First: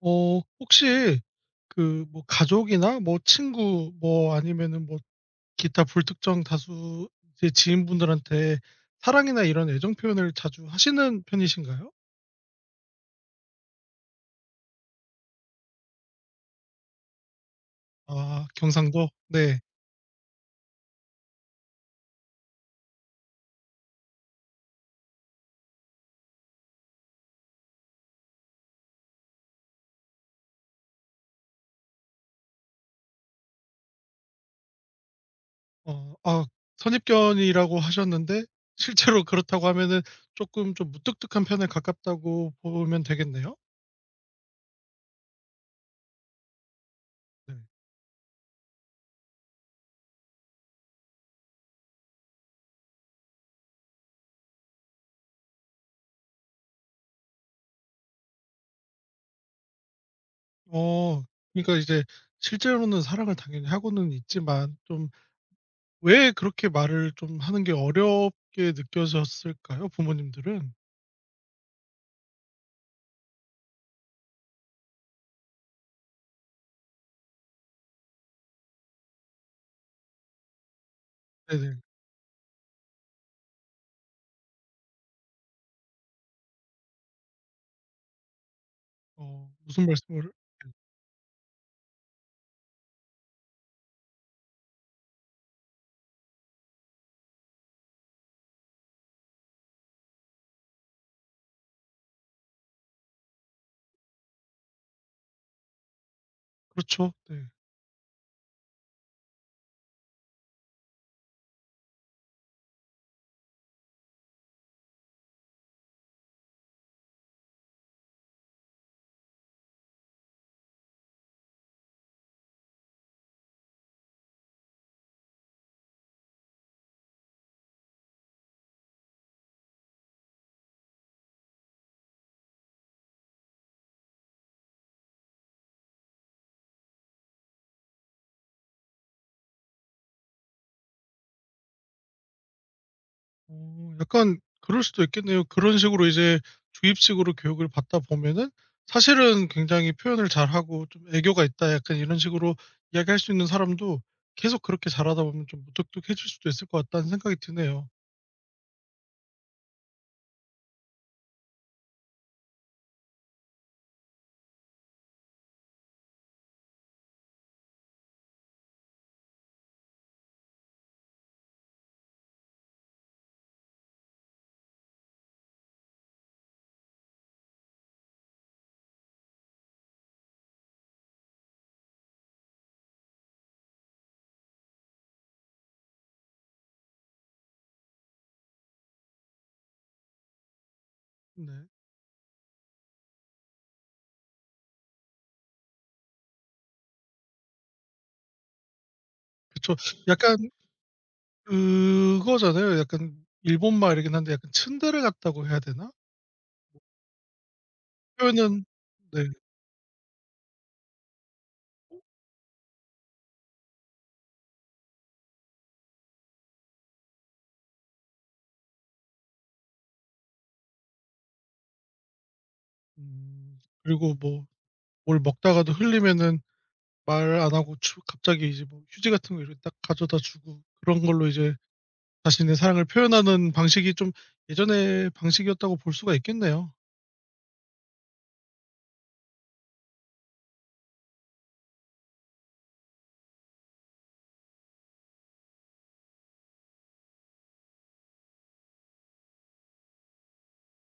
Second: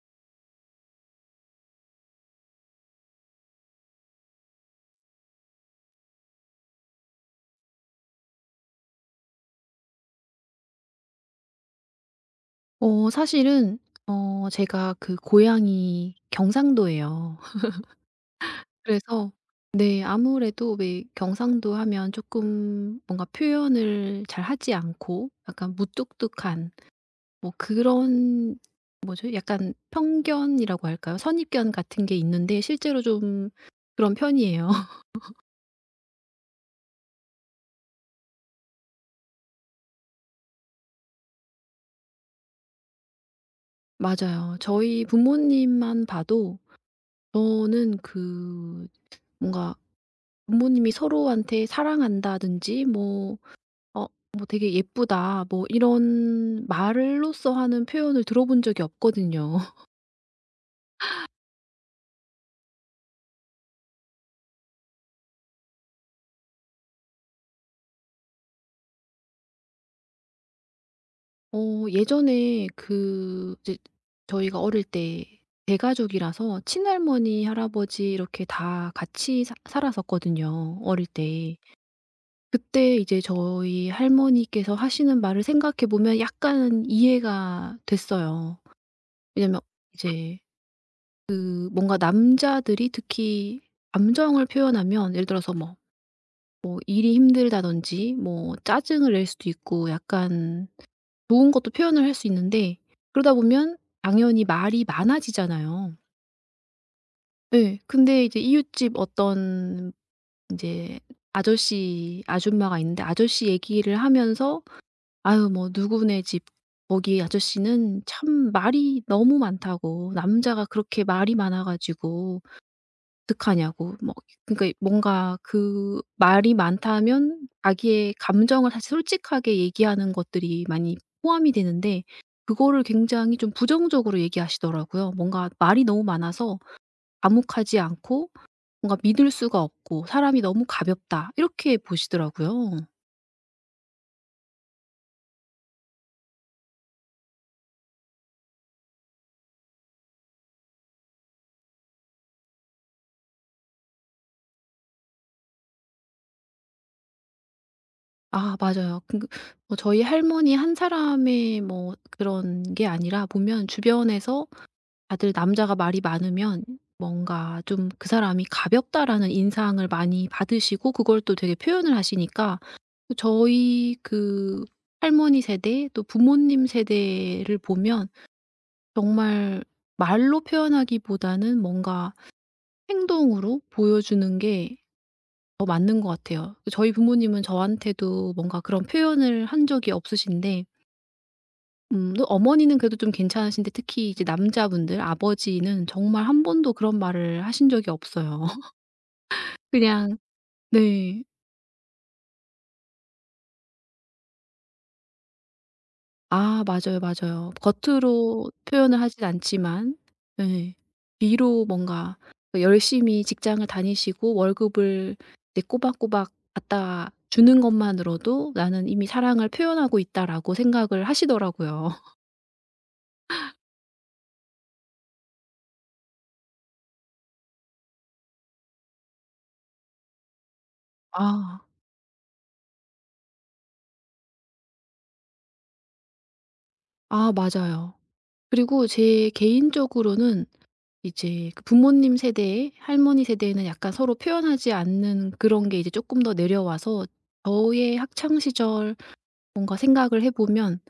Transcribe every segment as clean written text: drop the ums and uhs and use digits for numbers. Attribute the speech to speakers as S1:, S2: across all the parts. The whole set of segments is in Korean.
S1: 혹시 가족이나 뭐 친구 뭐 아니면은 뭐 기타 불특정 다수 이제 지인분들한테 사랑이나 이런 애정 표현을 자주 하시는 편이신가요?
S2: 사실은 제가 그 고향이 경상도예요.
S1: 아 경상도?
S2: 그래서
S1: 네.
S2: 네, 아무래도 왜 경상도 하면 조금 뭔가 표현을 잘 하지 않고 약간 무뚝뚝한 뭐 그런, 뭐죠? 약간 편견이라고 할까요? 선입견 같은 게 있는데 실제로 좀 그런 편이에요.
S1: 어 아 선입견이라고 하셨는데 실제로 그렇다고 하면은 조금 좀 무뚝뚝한 편에 가깝다고 보면 되겠네요?
S2: 맞아요. 저희 부모님만 봐도
S1: 네.
S2: 저는 그 뭔가 부모님이 서로한테 사랑한다든지 뭐 어 뭐 되게 "예쁘다" 뭐 이런 말로써 하는 표현을 들어본 적이 없거든요.
S1: 어 그러니까 이제 실제로는 사랑을 당연히 하고는 있지만 좀 왜 그렇게 말을 좀 하는 게 어렵게 느껴졌을까요? 부모님들은?
S2: 예전에 그 이제 저희가 어릴 때 대가족이라서 친할머니, 할아버지 이렇게 다 같이 사 살았었거든요, 어릴 때.
S1: 네네.
S2: 그때 이제 저희 할머니께서 하시는 말을 생각해 보면 약간 이해가 됐어요.
S1: 어
S2: 왜냐면
S1: 무슨 말씀을
S2: 이제 그 뭔가 남자들이 특히 감정을 표현하면, 예를 들어서 뭐 일이 힘들다든지 뭐 짜증을 낼 수도 있고, 약간 좋은 것도 표현을 할 수 있는데, 그러다 보면 당연히 말이 많아지잖아요.
S1: 그렇죠. 네.
S2: 예. 근데 이제 이웃집 어떤 인제 아저씨 아줌마가 있는데, 아저씨 얘기를 하면서 아유 뭐 누구네 집 거기 아저씨는 참 말이 너무 많다고, 남자가 그렇게 말이 많아 가지고 어떡하냐고. 뭐 그러니까 뭔가 그 말이 많다면 자기의 감정을 사실 솔직하게 얘기하는 것들이 많이 포함이 되는데, 그거를 굉장히 좀 부정적으로 얘기하시더라고요. 뭔가 말이 너무 많아서 암묵하지 않고 뭔가 믿을 수가 없고 사람이 너무 가볍다, 이렇게 보시더라고요.
S1: 약간 그럴 수도 있겠네요. 그런 식으로 이제 주입식으로 교육을 받다 보면은 사실은 굉장히 표현을 잘하고 좀 애교가 있다 약간 이런 식으로 이야기할 수 있는 사람도 계속 그렇게 잘하다 보면 좀 무뚝뚝해질 수도 있을 것 같다는 생각이 드네요.
S2: 아 맞아요. 그 뭐 저희 할머니 한 사람의 뭐 그런 게 아니라 보면 주변에서 다들 남자가 말이 많으면 뭔가 좀 '그 사람이 가볍다'라는 인상을 많이 받으시고 그걸 또 되게 표현을 하시니까, 그 저희 그 할머니 세대 또 부모님 세대를 보면 정말 말로 표현하기보다는 뭔가 행동으로 보여주는 게 더 맞는 것 같아요. 저희 부모님은 저한테도 뭔가 그런 표현을 한 적이 없으신데,
S1: 네.
S2: 또 어머니는 그래도 좀 괜찮으신데, 특히 이제 남자분들 아버지는 정말 한 번도 그런 말을 하신 적이 없어요.
S1: 그쵸.
S2: 그냥
S1: 약간
S2: 네.
S1: 그거잖아요. 약간 일본말이긴 한데 약간 츤데레 같다고 해야 되나?
S2: 아 맞아요, 맞아요. 겉으로
S1: 표현은
S2: 표현을
S1: 네.
S2: 하진 않지만, 네, 뒤로 뭔가 열심히 직장을 다니시고 월급을 이제 꼬박꼬박 갖다 주는 것만으로도 '나는 이미 사랑을 표현하고 있다'라고 생각을 하시더라고요.
S1: 그리고 뭐 뭘 먹다가도 흘리면은 말 안 하고 주 갑자기 이제 뭐 휴지 같은 거 이렇게 딱 가져다 주고 그런 걸로 이제
S2: 아.
S1: 자신의 사랑을 표현하는 방식이 좀 예전의 방식이었다고 볼 수가 있겠네요.
S2: 아 맞아요. 그리고 제 개인적으로는 이제 그 부모님 세대, 할머니 세대에는 약간 서로 표현하지 않는 그런 게 이제 쪼끔 더 내려와서 저의 학창 시절 뭔가 생각을 해 보면,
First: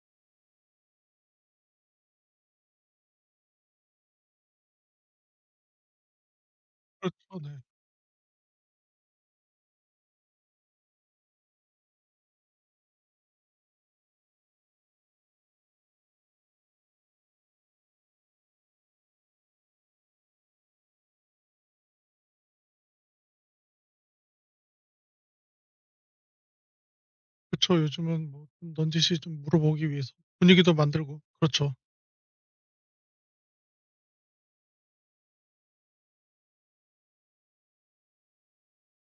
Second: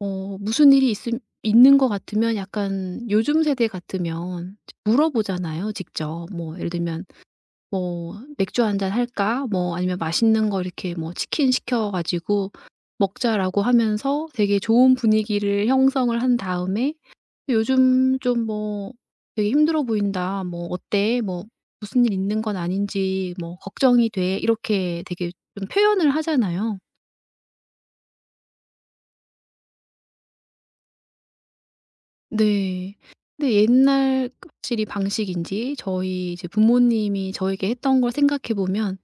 S2: 무슨 일이 있음 있는 것 같으면 약간 요즘 세대 같으면 이제 물어보잖아요, 직접. 뭐 예를 들면
S1: 그렇죠. 네.
S2: 뭐 "맥주 한잔 할까?" 뭐 아니면 맛있는 거 이렇게 뭐 치킨 시켜 가지고 "먹자"라고 하면서 되게 좋은 분위기를 형성을 한 다음에 그 요즘 좀 뭐 "되게 힘들어 보인다" 뭐 "어때?" 뭐 "무슨 일 있는 건 아닌지" 뭐 "걱정이 돼" 이렇게 되게 좀 표현을 하잖아요.
S1: 그쵸. 요즘은 뭐 좀 넌지시 좀 물어보기 위해서 분위기도 만들고 그렇죠.
S2: 네. 근데 옛날 확실히 방식인지, 저희 이제 부모님이 저에게 했던 걸 생각해 보면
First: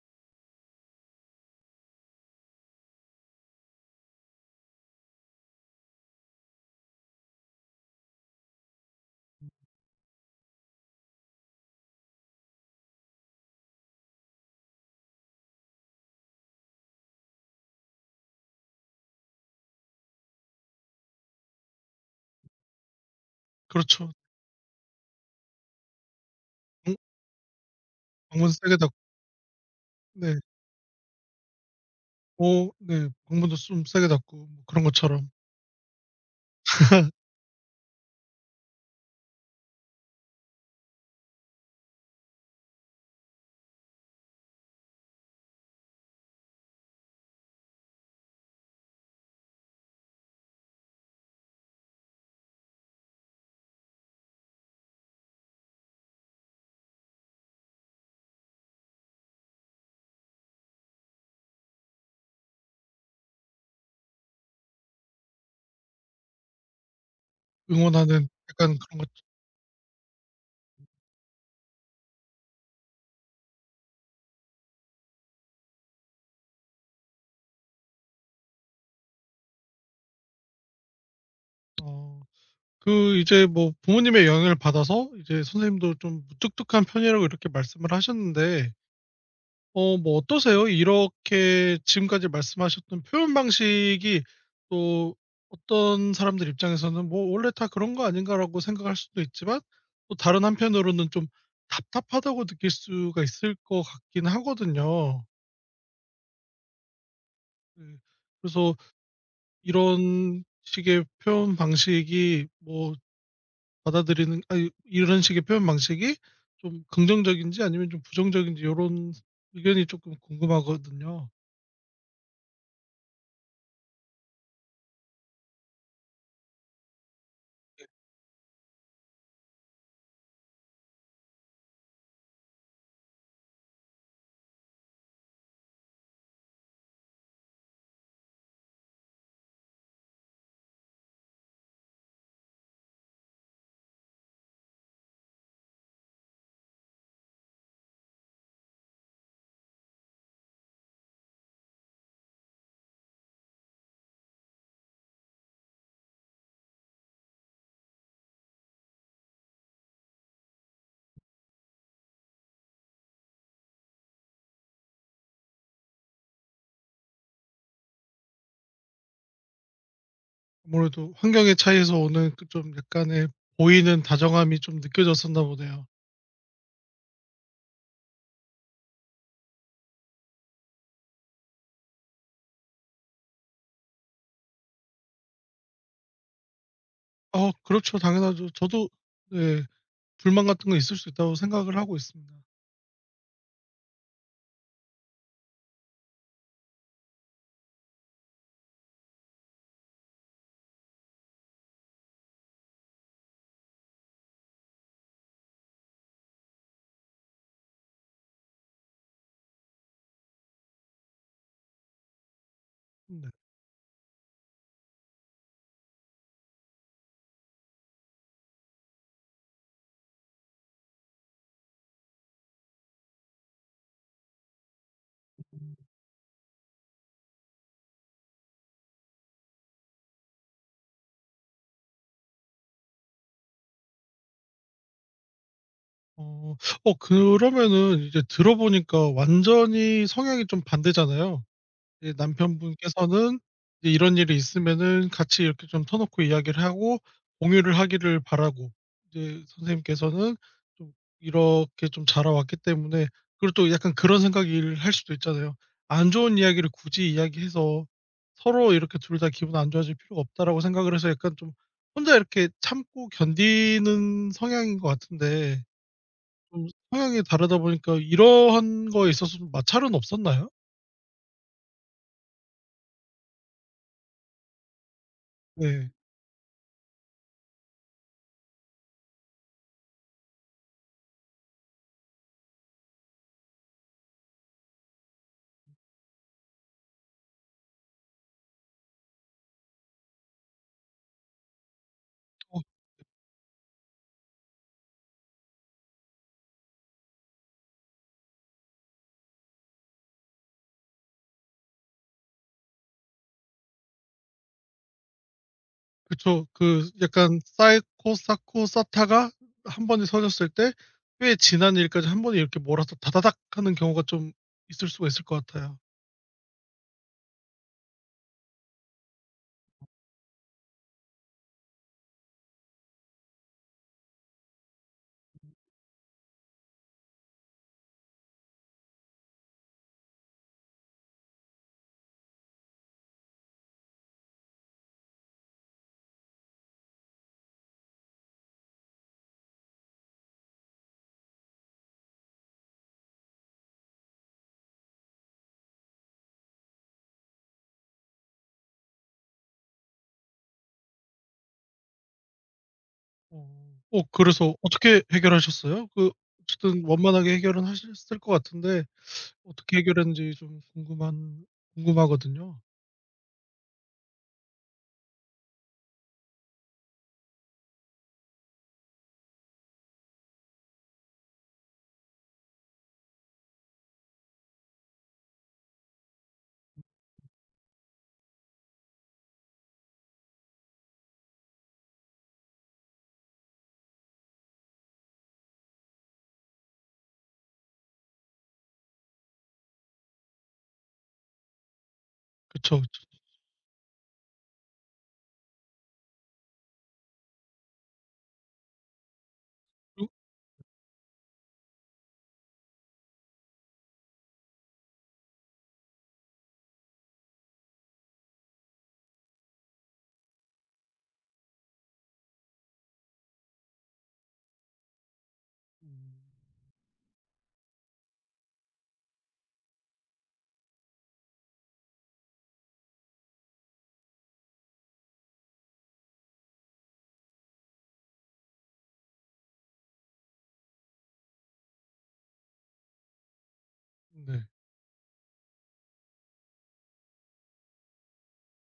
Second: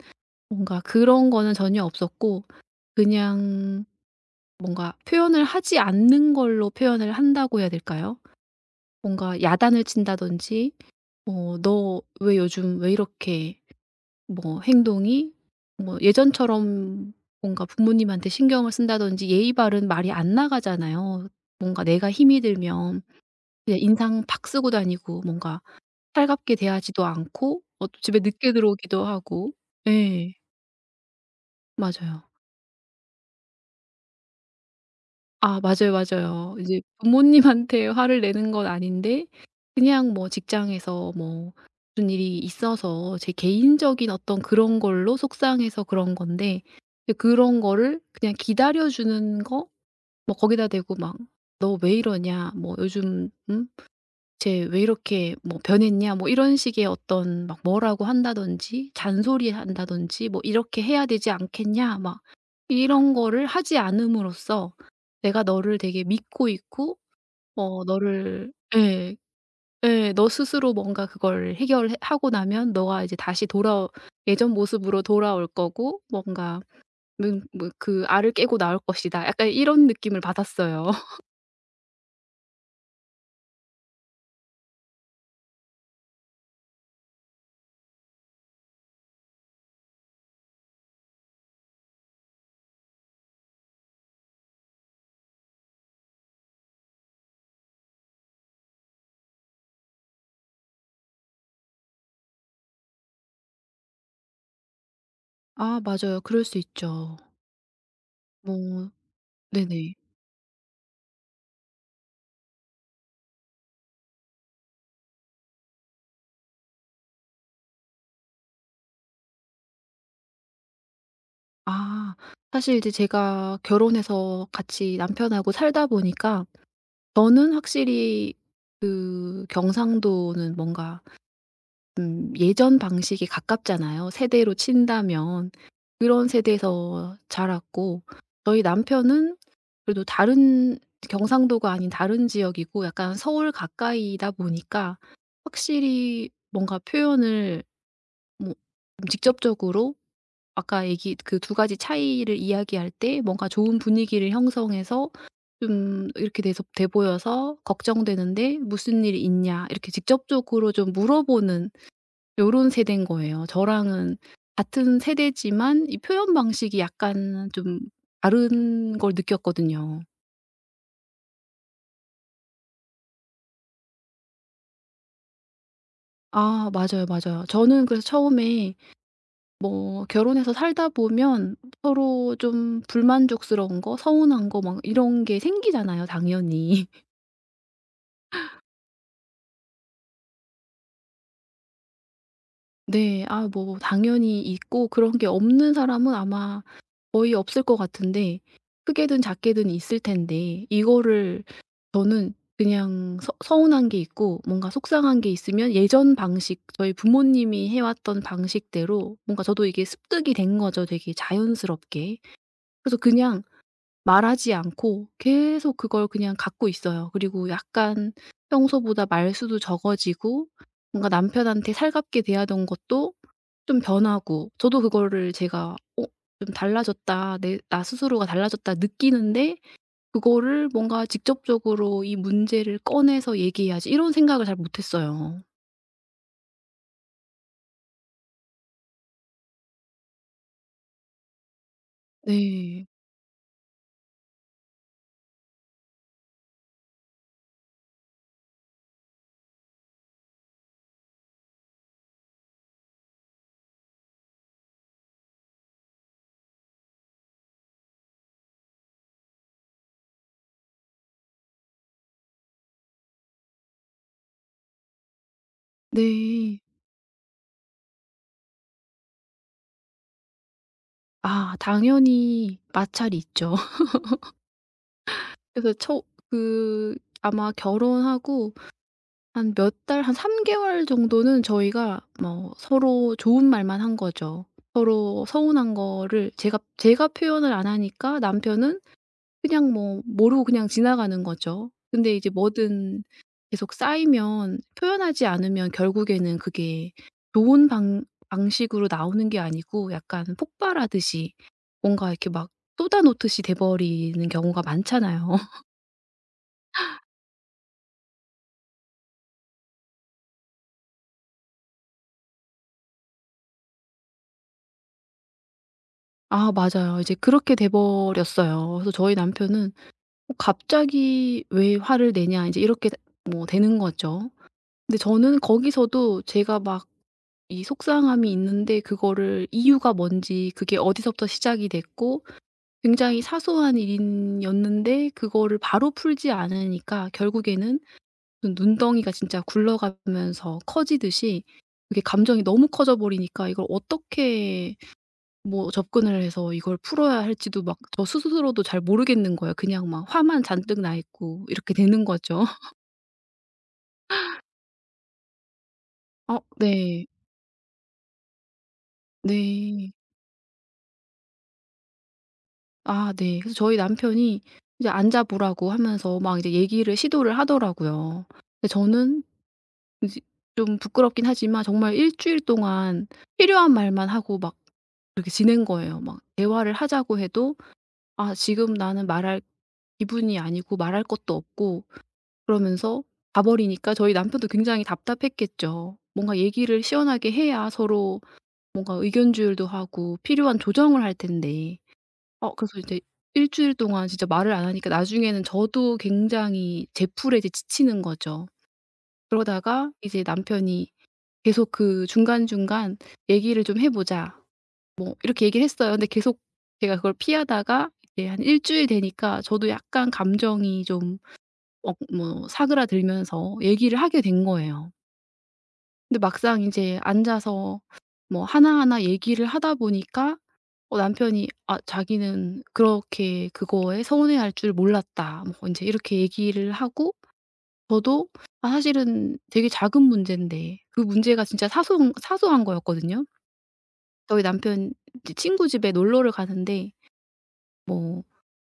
S2: 뭔가 그런 거는 전혀 없었고, 그냥 뭔가 표현을 하지 않는 걸로 표현을 한다고 해야 될까요? 뭔가 야단을 친다든지 뭐 "너 왜 요즘 왜 이렇게" 뭐 행동이 뭐 예전처럼 뭔가 부모님한테 신경을 쓴다든지 예의 바른 말이 안 나가잖아요. 뭔가 내가 힘이 들면 그냥
S1: 그렇죠.
S2: 인상 팍 쓰고 다니고 뭔가 살갑게
S1: 방
S2: 대하지도 않고, 또 집에
S1: 방문
S2: 늦게
S1: 세게 닫고
S2: 들어오기도 하고. 예.
S1: 네.
S2: 맞아요.
S1: 어 네. 방문도 좀 세게 닫고 뭐 그런 것처럼
S2: 아 맞아요, 맞아요. 이제 부모님한테 화를 내는 건 아닌데 그냥 뭐 직장에서 뭐 무슨 일이 있어서 제 개인적인 어떤 그런 걸로 속상해서 그런 건데, 이제 그런 거를 그냥 기다려 주는 거. 뭐 거기다 대고 막 "너 왜 이러냐" 뭐 "요즘 응? 쟤 왜 이렇게 뭐 변했냐" 뭐 이런 식의 어떤 막 뭐라고 한다든지 잔소리한다든지 뭐 "이렇게 해야 되지 않겠냐" 막 이런 거를 하지 않음으로써 내가 너를 되게 믿고 있고
S1: 응원하는
S2: 너를,
S1: 약간 그런 것
S2: 예. 예. 너 스스로 뭔가 그걸 해결해 하고 나면 너가 이제 다시 돌아 예전 모습으로 돌아올 거고 뭔가 문 뭐 그 알을 깨고 나올 것이다, 약간 이런 느낌을 받았어요.
S1: 어. 그 이제 뭐 부모님의 영향을 받아서 이제 선생님도 좀 무뚝뚝한 편이라고 이렇게 말씀을 하셨는데 어 뭐 어떠세요? 이렇게 지금까지 말씀하셨던 표현 방식이 또 어떤 사람들 입장에서는 '뭐 원래 다 그런 거 아닌가.'라고 생각할 수도 있지만 또 다른 한편으로는 좀 답답하다고 느낄 수가 있을 것 같긴 하거든요.
S2: 아 맞아요. 그럴 수 있죠.
S1: 그 그래서
S2: 뭐 네네.
S1: 이런 식의 표현 방식이 뭐 받아들이는 아 이 런 식의 표현 방식이 좀 긍정적인지 아니면 좀 부정적인지 요런 의견이 쪼끔 궁금하거든요.
S2: 아. 사실 이제 제가 결혼해서 같이 남편하고 살다 보니까 저는 확실히 그 경상도는 뭔가 예전 방식이 가깝잖아요, 세대로 친다면. 그런 세대에서 자랐고, 저희 남편은 그래도 다른, 경상도가 아닌 다른 지역이고 약간 서울 가까이다 보니까 확실히 뭔가 표현을 뭐 직접적으로, 아까 얘기 그 두 가지 차이를 이야기할 때 뭔가 좋은 분위기를 형성해서 좀 이렇게 돼서 돼 보여서 "걱정되는데 무슨 일이 있냐?" 이렇게 직접적으로 좀 물어보는 요런 세대인 거예요. 저랑은 같은 세대지만 이 표현 방식이 약간 좀 다른 걸 느꼈거든요.
S1: 아무래도 환경의 차이에서 오는 그 좀 약간의 보이는 다정함이 좀 느껴졌었나 보네요.
S2: 아 맞아요, 맞아요. 저는 그래서 처음에 뭐 결혼해서 살다 보면 서로 좀 불만족스러운 거, 서운한 거 막 이런 게 생기잖아요, 당연히.
S1: 어 그렇죠. 당연하죠. 저도 네 불만 같은 거 있을 수 있다고 생각을 하고 있습니다.
S2: 네. 아 뭐 당연히 있고, 그런 게 없는 사람은 아마 거의 없을 것 같은데, 크게든 작게든 있을 텐데 이거를 저는 그냥 서 서운한 게 있고 뭔가 속상한 게 있으면 예전 방식, 저희 부모님이 해 왔던 방식대로 뭔가 저도 이게 습득이 된 거죠, 되게 자연스럽게. 그래서
S1: 네.
S2: 그냥 말하지 않고 계속 그걸 그냥 갖고 있어요. 그리고 약간 평소보다 말수도 적어지고 뭔가 남편한테 살갑게 대하던 것도 좀 변하고, 저도 그거를 제가 좀 달라졌다. 내 나 스스로가 달라졌다' 느끼는데 그거를 뭔가 '직접적으로 이 문제를 꺼내서 얘기해야지' 이런 생각을 잘 못 했어요.
S1: 어. 어 그러면은 이제 들어 보니까 완전히 성향이 좀 반대잖아요. 이제
S2: 네.
S1: 남편분께서는 이제 이런 일이 있으면은 같이 이렇게 좀 터 놓고 이야기를 하고 공유를 하기를 바라고 이제 선생님께서는 좀 이렇게 좀 자라왔기 때문에 그리고 또 약간 그런 생각을 할 수도 있잖아요. '안 좋은 이야기를 굳이 이야기해서 서로 이렇게 둘 다 기분 안 좋아질 필요가 없다.'라고 생각을 해서 약간 좀 혼자 이렇게 참고 견디는 성향인 것 같은데
S2: 네.
S1: 좀 성향이 다르다 보니까 이러한 거에 있어서 좀 마찰은 없었나요?
S2: 아 당연히 마찰이 있죠. 그래서
S1: 네.
S2: 처 그 아마 결혼하고 한 몇 달, 한 3개월 개월 정도는 저희가 뭐 서로 좋은 말만 한 거죠. 서로 서운한 거를 제가 표현을 안 하니까 남편은 그냥 뭐 모르고 그냥 지나가는 거죠. 근데 이제 뭐든 계속 쌓이면, 표현하지 않으면 결국에는 그게 좋은 방 방식으로 나오는 게 아니고 약간 폭발하듯이 뭔가 이렇게 막 쏟아놓듯이 돼 버리는 경우가 많잖아요.
S1: 그쵸. 그 약간 쌓고, 쌓고 쌓다가 한 번에 서졌을 때 꽤 지난 일까지 한 번에 이렇게 몰아서 다다닥 하는 경우가 좀 있을 수가 있을 것 같아요.
S2: 아 맞아요. 이제 그렇게 돼 버렸어요. 그래서 저희 남편은 갑자기 "왜 화를 내냐" 이제 이렇게 뭐 되는 거죠. 근데 저는 거기서도 제가 막 이 속상함이 있는데 그거를 이유가 뭔지, 그게 어디서부터 시작이 됐고, 굉장히 사소한 일이었는데 그거를 바로 풀지 않으니까 결국에는 눈 눈덩이가 진짜 굴러가면서 커지듯이 그게 감정이 너무 커져 버리니까 이걸 어떻게 뭐 접근을 해서 이걸 풀어야 할지도 막 저 스스로도 잘 모르겠는 거예요. 그냥 막 화만 잔뜩 나 있고 이렇게 되는 거죠.
S1: 어. 어 그래서 어떻게 해결하셨어요? 그 어쨌든
S2: 네.
S1: 원만하게 해결은 하셨을 것 같은데 어떻게
S2: 네.
S1: 해결했는지 좀 궁금한 궁금하거든요.
S2: 아 네. 그래서 저희 남편이 이제 "안 잡으라고" 하면서 막 이제 얘기를 시도를 하더라고요. 근데 저는 제좀 부끄럽긴 하지만 정말 일 주일 동안 필요한 말만 하고 막 그렇게 지낸 거예요. 막 대화를 하자고 해도 "아 지금 나는 말할 기분이 아니고 말할 것도 없고" 그러면서 가버리니까 저희 남편도 굉장히 답답했겠죠. 뭔가 얘기를 시원하게 해야 서로 뭔가 의견 주율도 하고 필요한 조정을 할 텐데. 그래서
S1: 그쵸, 그쵸.
S2: 이제 일 주일 동안 진짜 말을 안 하니까 나중에는 저도 굉장히 제풀에 이제 지치는 거죠. 그러다가
S1: 그
S2: 이제 남편이 계속 그 중간중간 "얘기를 좀 해 보자" 뭐 이렇게 얘기를 했어요. 근데 계속 제가 그걸 피하다가 이제 한 일 주일 되니까 저도 약간 감정이 좀 뭐 사그라들면서 얘기를 하게 된 거예요.
S1: 음.
S2: 근데 막상 인제 앉아서 뭐 하나하나 얘기를 하다 보니까 남편이 "아 자기는 그렇게 그거에 서운해할 줄 몰랐다" 뭐 인제 이렇게 얘기를 하고, 저도 아 사실은 되게 작은 문제인데 그 문제가 진짜 사소한 사소한 거였거든요. 저희
S1: 네.
S2: 남편 이제 친구 집에 놀러를 가는데 뭐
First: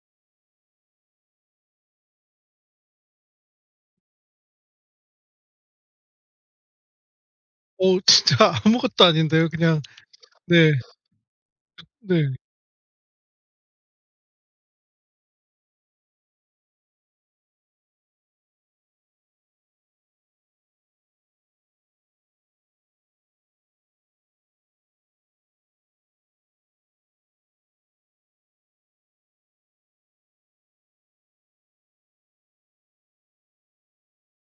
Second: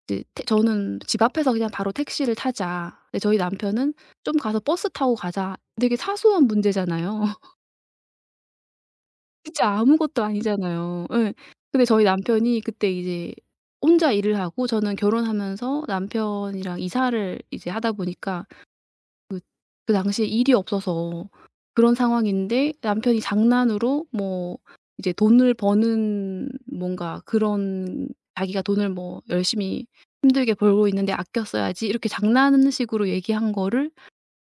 S2: 이제 태 저는 집 앞에서 그냥 바로 택시를 타자. 근데 저희 남편은 "좀 가서 버스 타고 가자." 되게 사소한 문제잖아요.
S1: 어 진짜 아무것도 아닌데요.
S2: 진짜
S1: 그냥
S2: 아무것도
S1: 네.
S2: 아니잖아요. 예. 근데 저희
S1: 네.
S2: 남편이 그때 이제 혼자 일을 하고 저는 결혼하면서 남편이랑 이사를 이제 하다 보니까 그 당시에 일이 없어서 그런 상황인데, 남편이 장난으로 뭐 이제 돈을 버는 뭔가 그런, 자기가 돈을 뭐 열심히 힘들게 벌고 있는데 아껴 써야지 이렇게 장난식으로 얘기한 거를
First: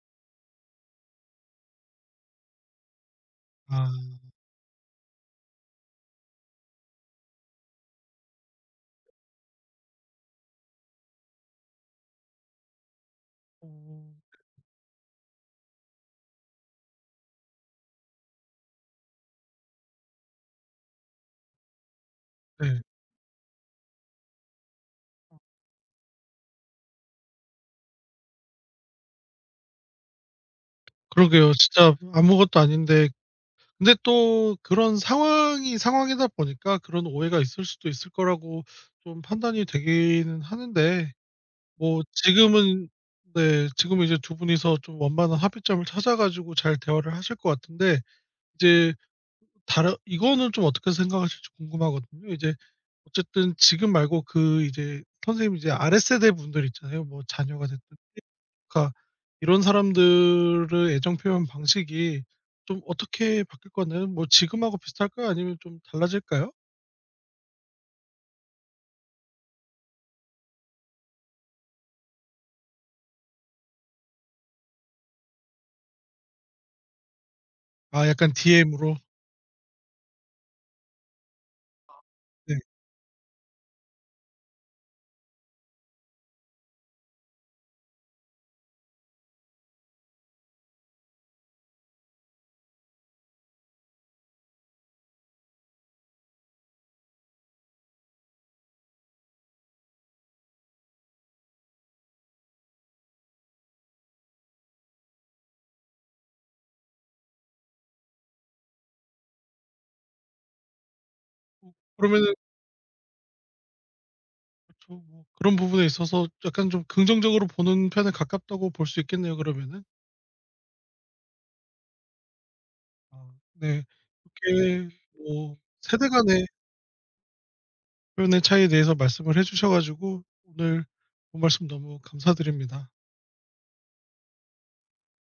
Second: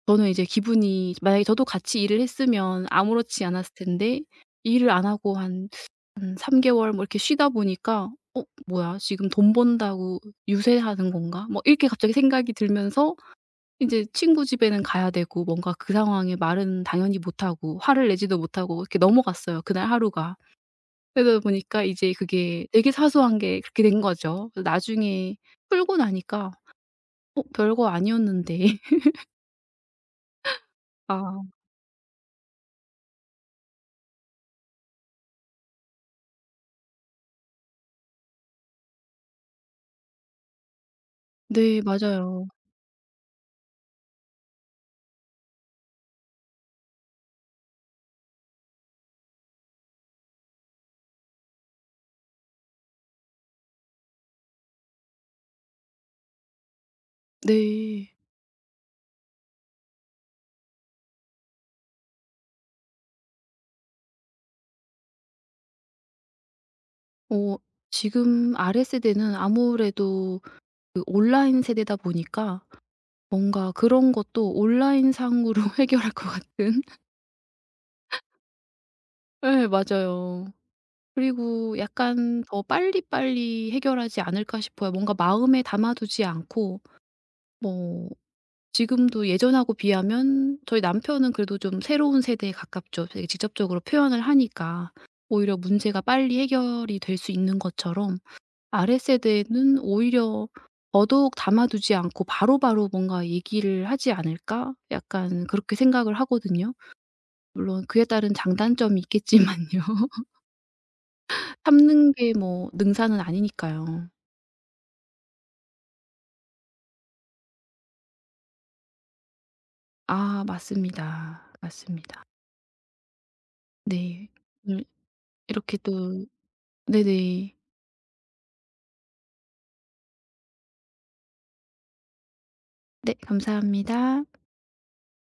S2: 저는 이제 기분이, 만약에 저도 같이 일을 했으면 아무렇지 않았을
S1: 아.
S2: 텐데 일을 안 하고 한 한 3개월 개월 뭐 이렇게 쉬다 보니까 뭐야 지금 돈 번다고 유세하는 건가?' 뭐 이렇게 갑자기 생각이 들면서
S1: 어.
S2: 이제 친구 집에는 가야 되고 뭔가 그 상황에 말은 당연히 못하고 화를 내지도 못하고 이렇게 넘어갔어요, 그날 하루가. 그러다 보니까 이제 그게
S1: 네.
S2: 되게 사소한 게 그렇게 된 거죠. 그래서 나중에 풀고 나니까 별거 아니었는데.'
S1: 그러게요.
S2: 아
S1: 진짜 아무것도 아닌데 근데 또 그런 상황이 상황이다 보니까 그런 오해가 있을 수도 있을 거라고 좀 판단이 되기는 하는데
S2: 네
S1: 뭐
S2: 맞아요.
S1: 지금은 네 지금은 이제 두 분이서 좀 원만한 합의점을 찾아 가지고 잘 대화를 하실 것 같은데 이제 다른 이거는 좀 어떻게 생각하실지 궁금하거든요. 이제 어쨌든 지금 말고 그 이제 선생님 이제 아랫세대 분들 있잖아요. 뭐 자녀가 됐든
S2: 네.
S1: 그러니까 이런 사람들의 애정 표현 방식이 좀 어떻게 바뀔 것 같나요? 뭐 지금하고 비슷할까요? 아니면 좀 달라질까요?
S2: 어 지금 아래 세대는 아무래도 그 온라인 세대다 보니까 뭔가 그런 것도 온라인상으로 해결할 것 같은.
S1: 아 약간 DM으로.
S2: 네, 맞아요. 그리고 약간
S1: 네.
S2: 더 빨리빨리 해결하지 않을까 싶어요. 뭔가 마음에 담아두지 않고 뭐 지금도 예전하고 비하면 저희 남편은 그래도 좀 새로운 세대에 가깝죠. 되게 직접적으로 표현을 하니까 오히려 문제가 빨리 해결이 될 수 있는 것처럼 아래 세대는 오히려 더더욱 담아두지 않고 바로바로 뭔가 얘기를 하지 않을까, 약간 그렇게 생각을 하거든요. 물론 그에 따른 장단점이 있겠지만요.
S1: 어
S2: 참는 게
S1: 그러면은
S2: 뭐 능사는 아니니까요.
S1: 그쵸. 뭐 그런 부분에 있어서 약간 좀 긍정적으로 보는 편에 가깝다고 볼 수 있겠네요 그러면은.
S2: 아 맞습니다. 맞습니다.
S1: 아 네.
S2: 네. 오늘
S1: 이렇게 뭐
S2: 이렇게
S1: 세대
S2: 또
S1: 간의
S2: 네네.
S1: 표현의 차이에 대해서 말씀을 해 주셔 가지고 오늘 좋은 말씀 너무 감사드립니다.
S2: 네 감사합니다.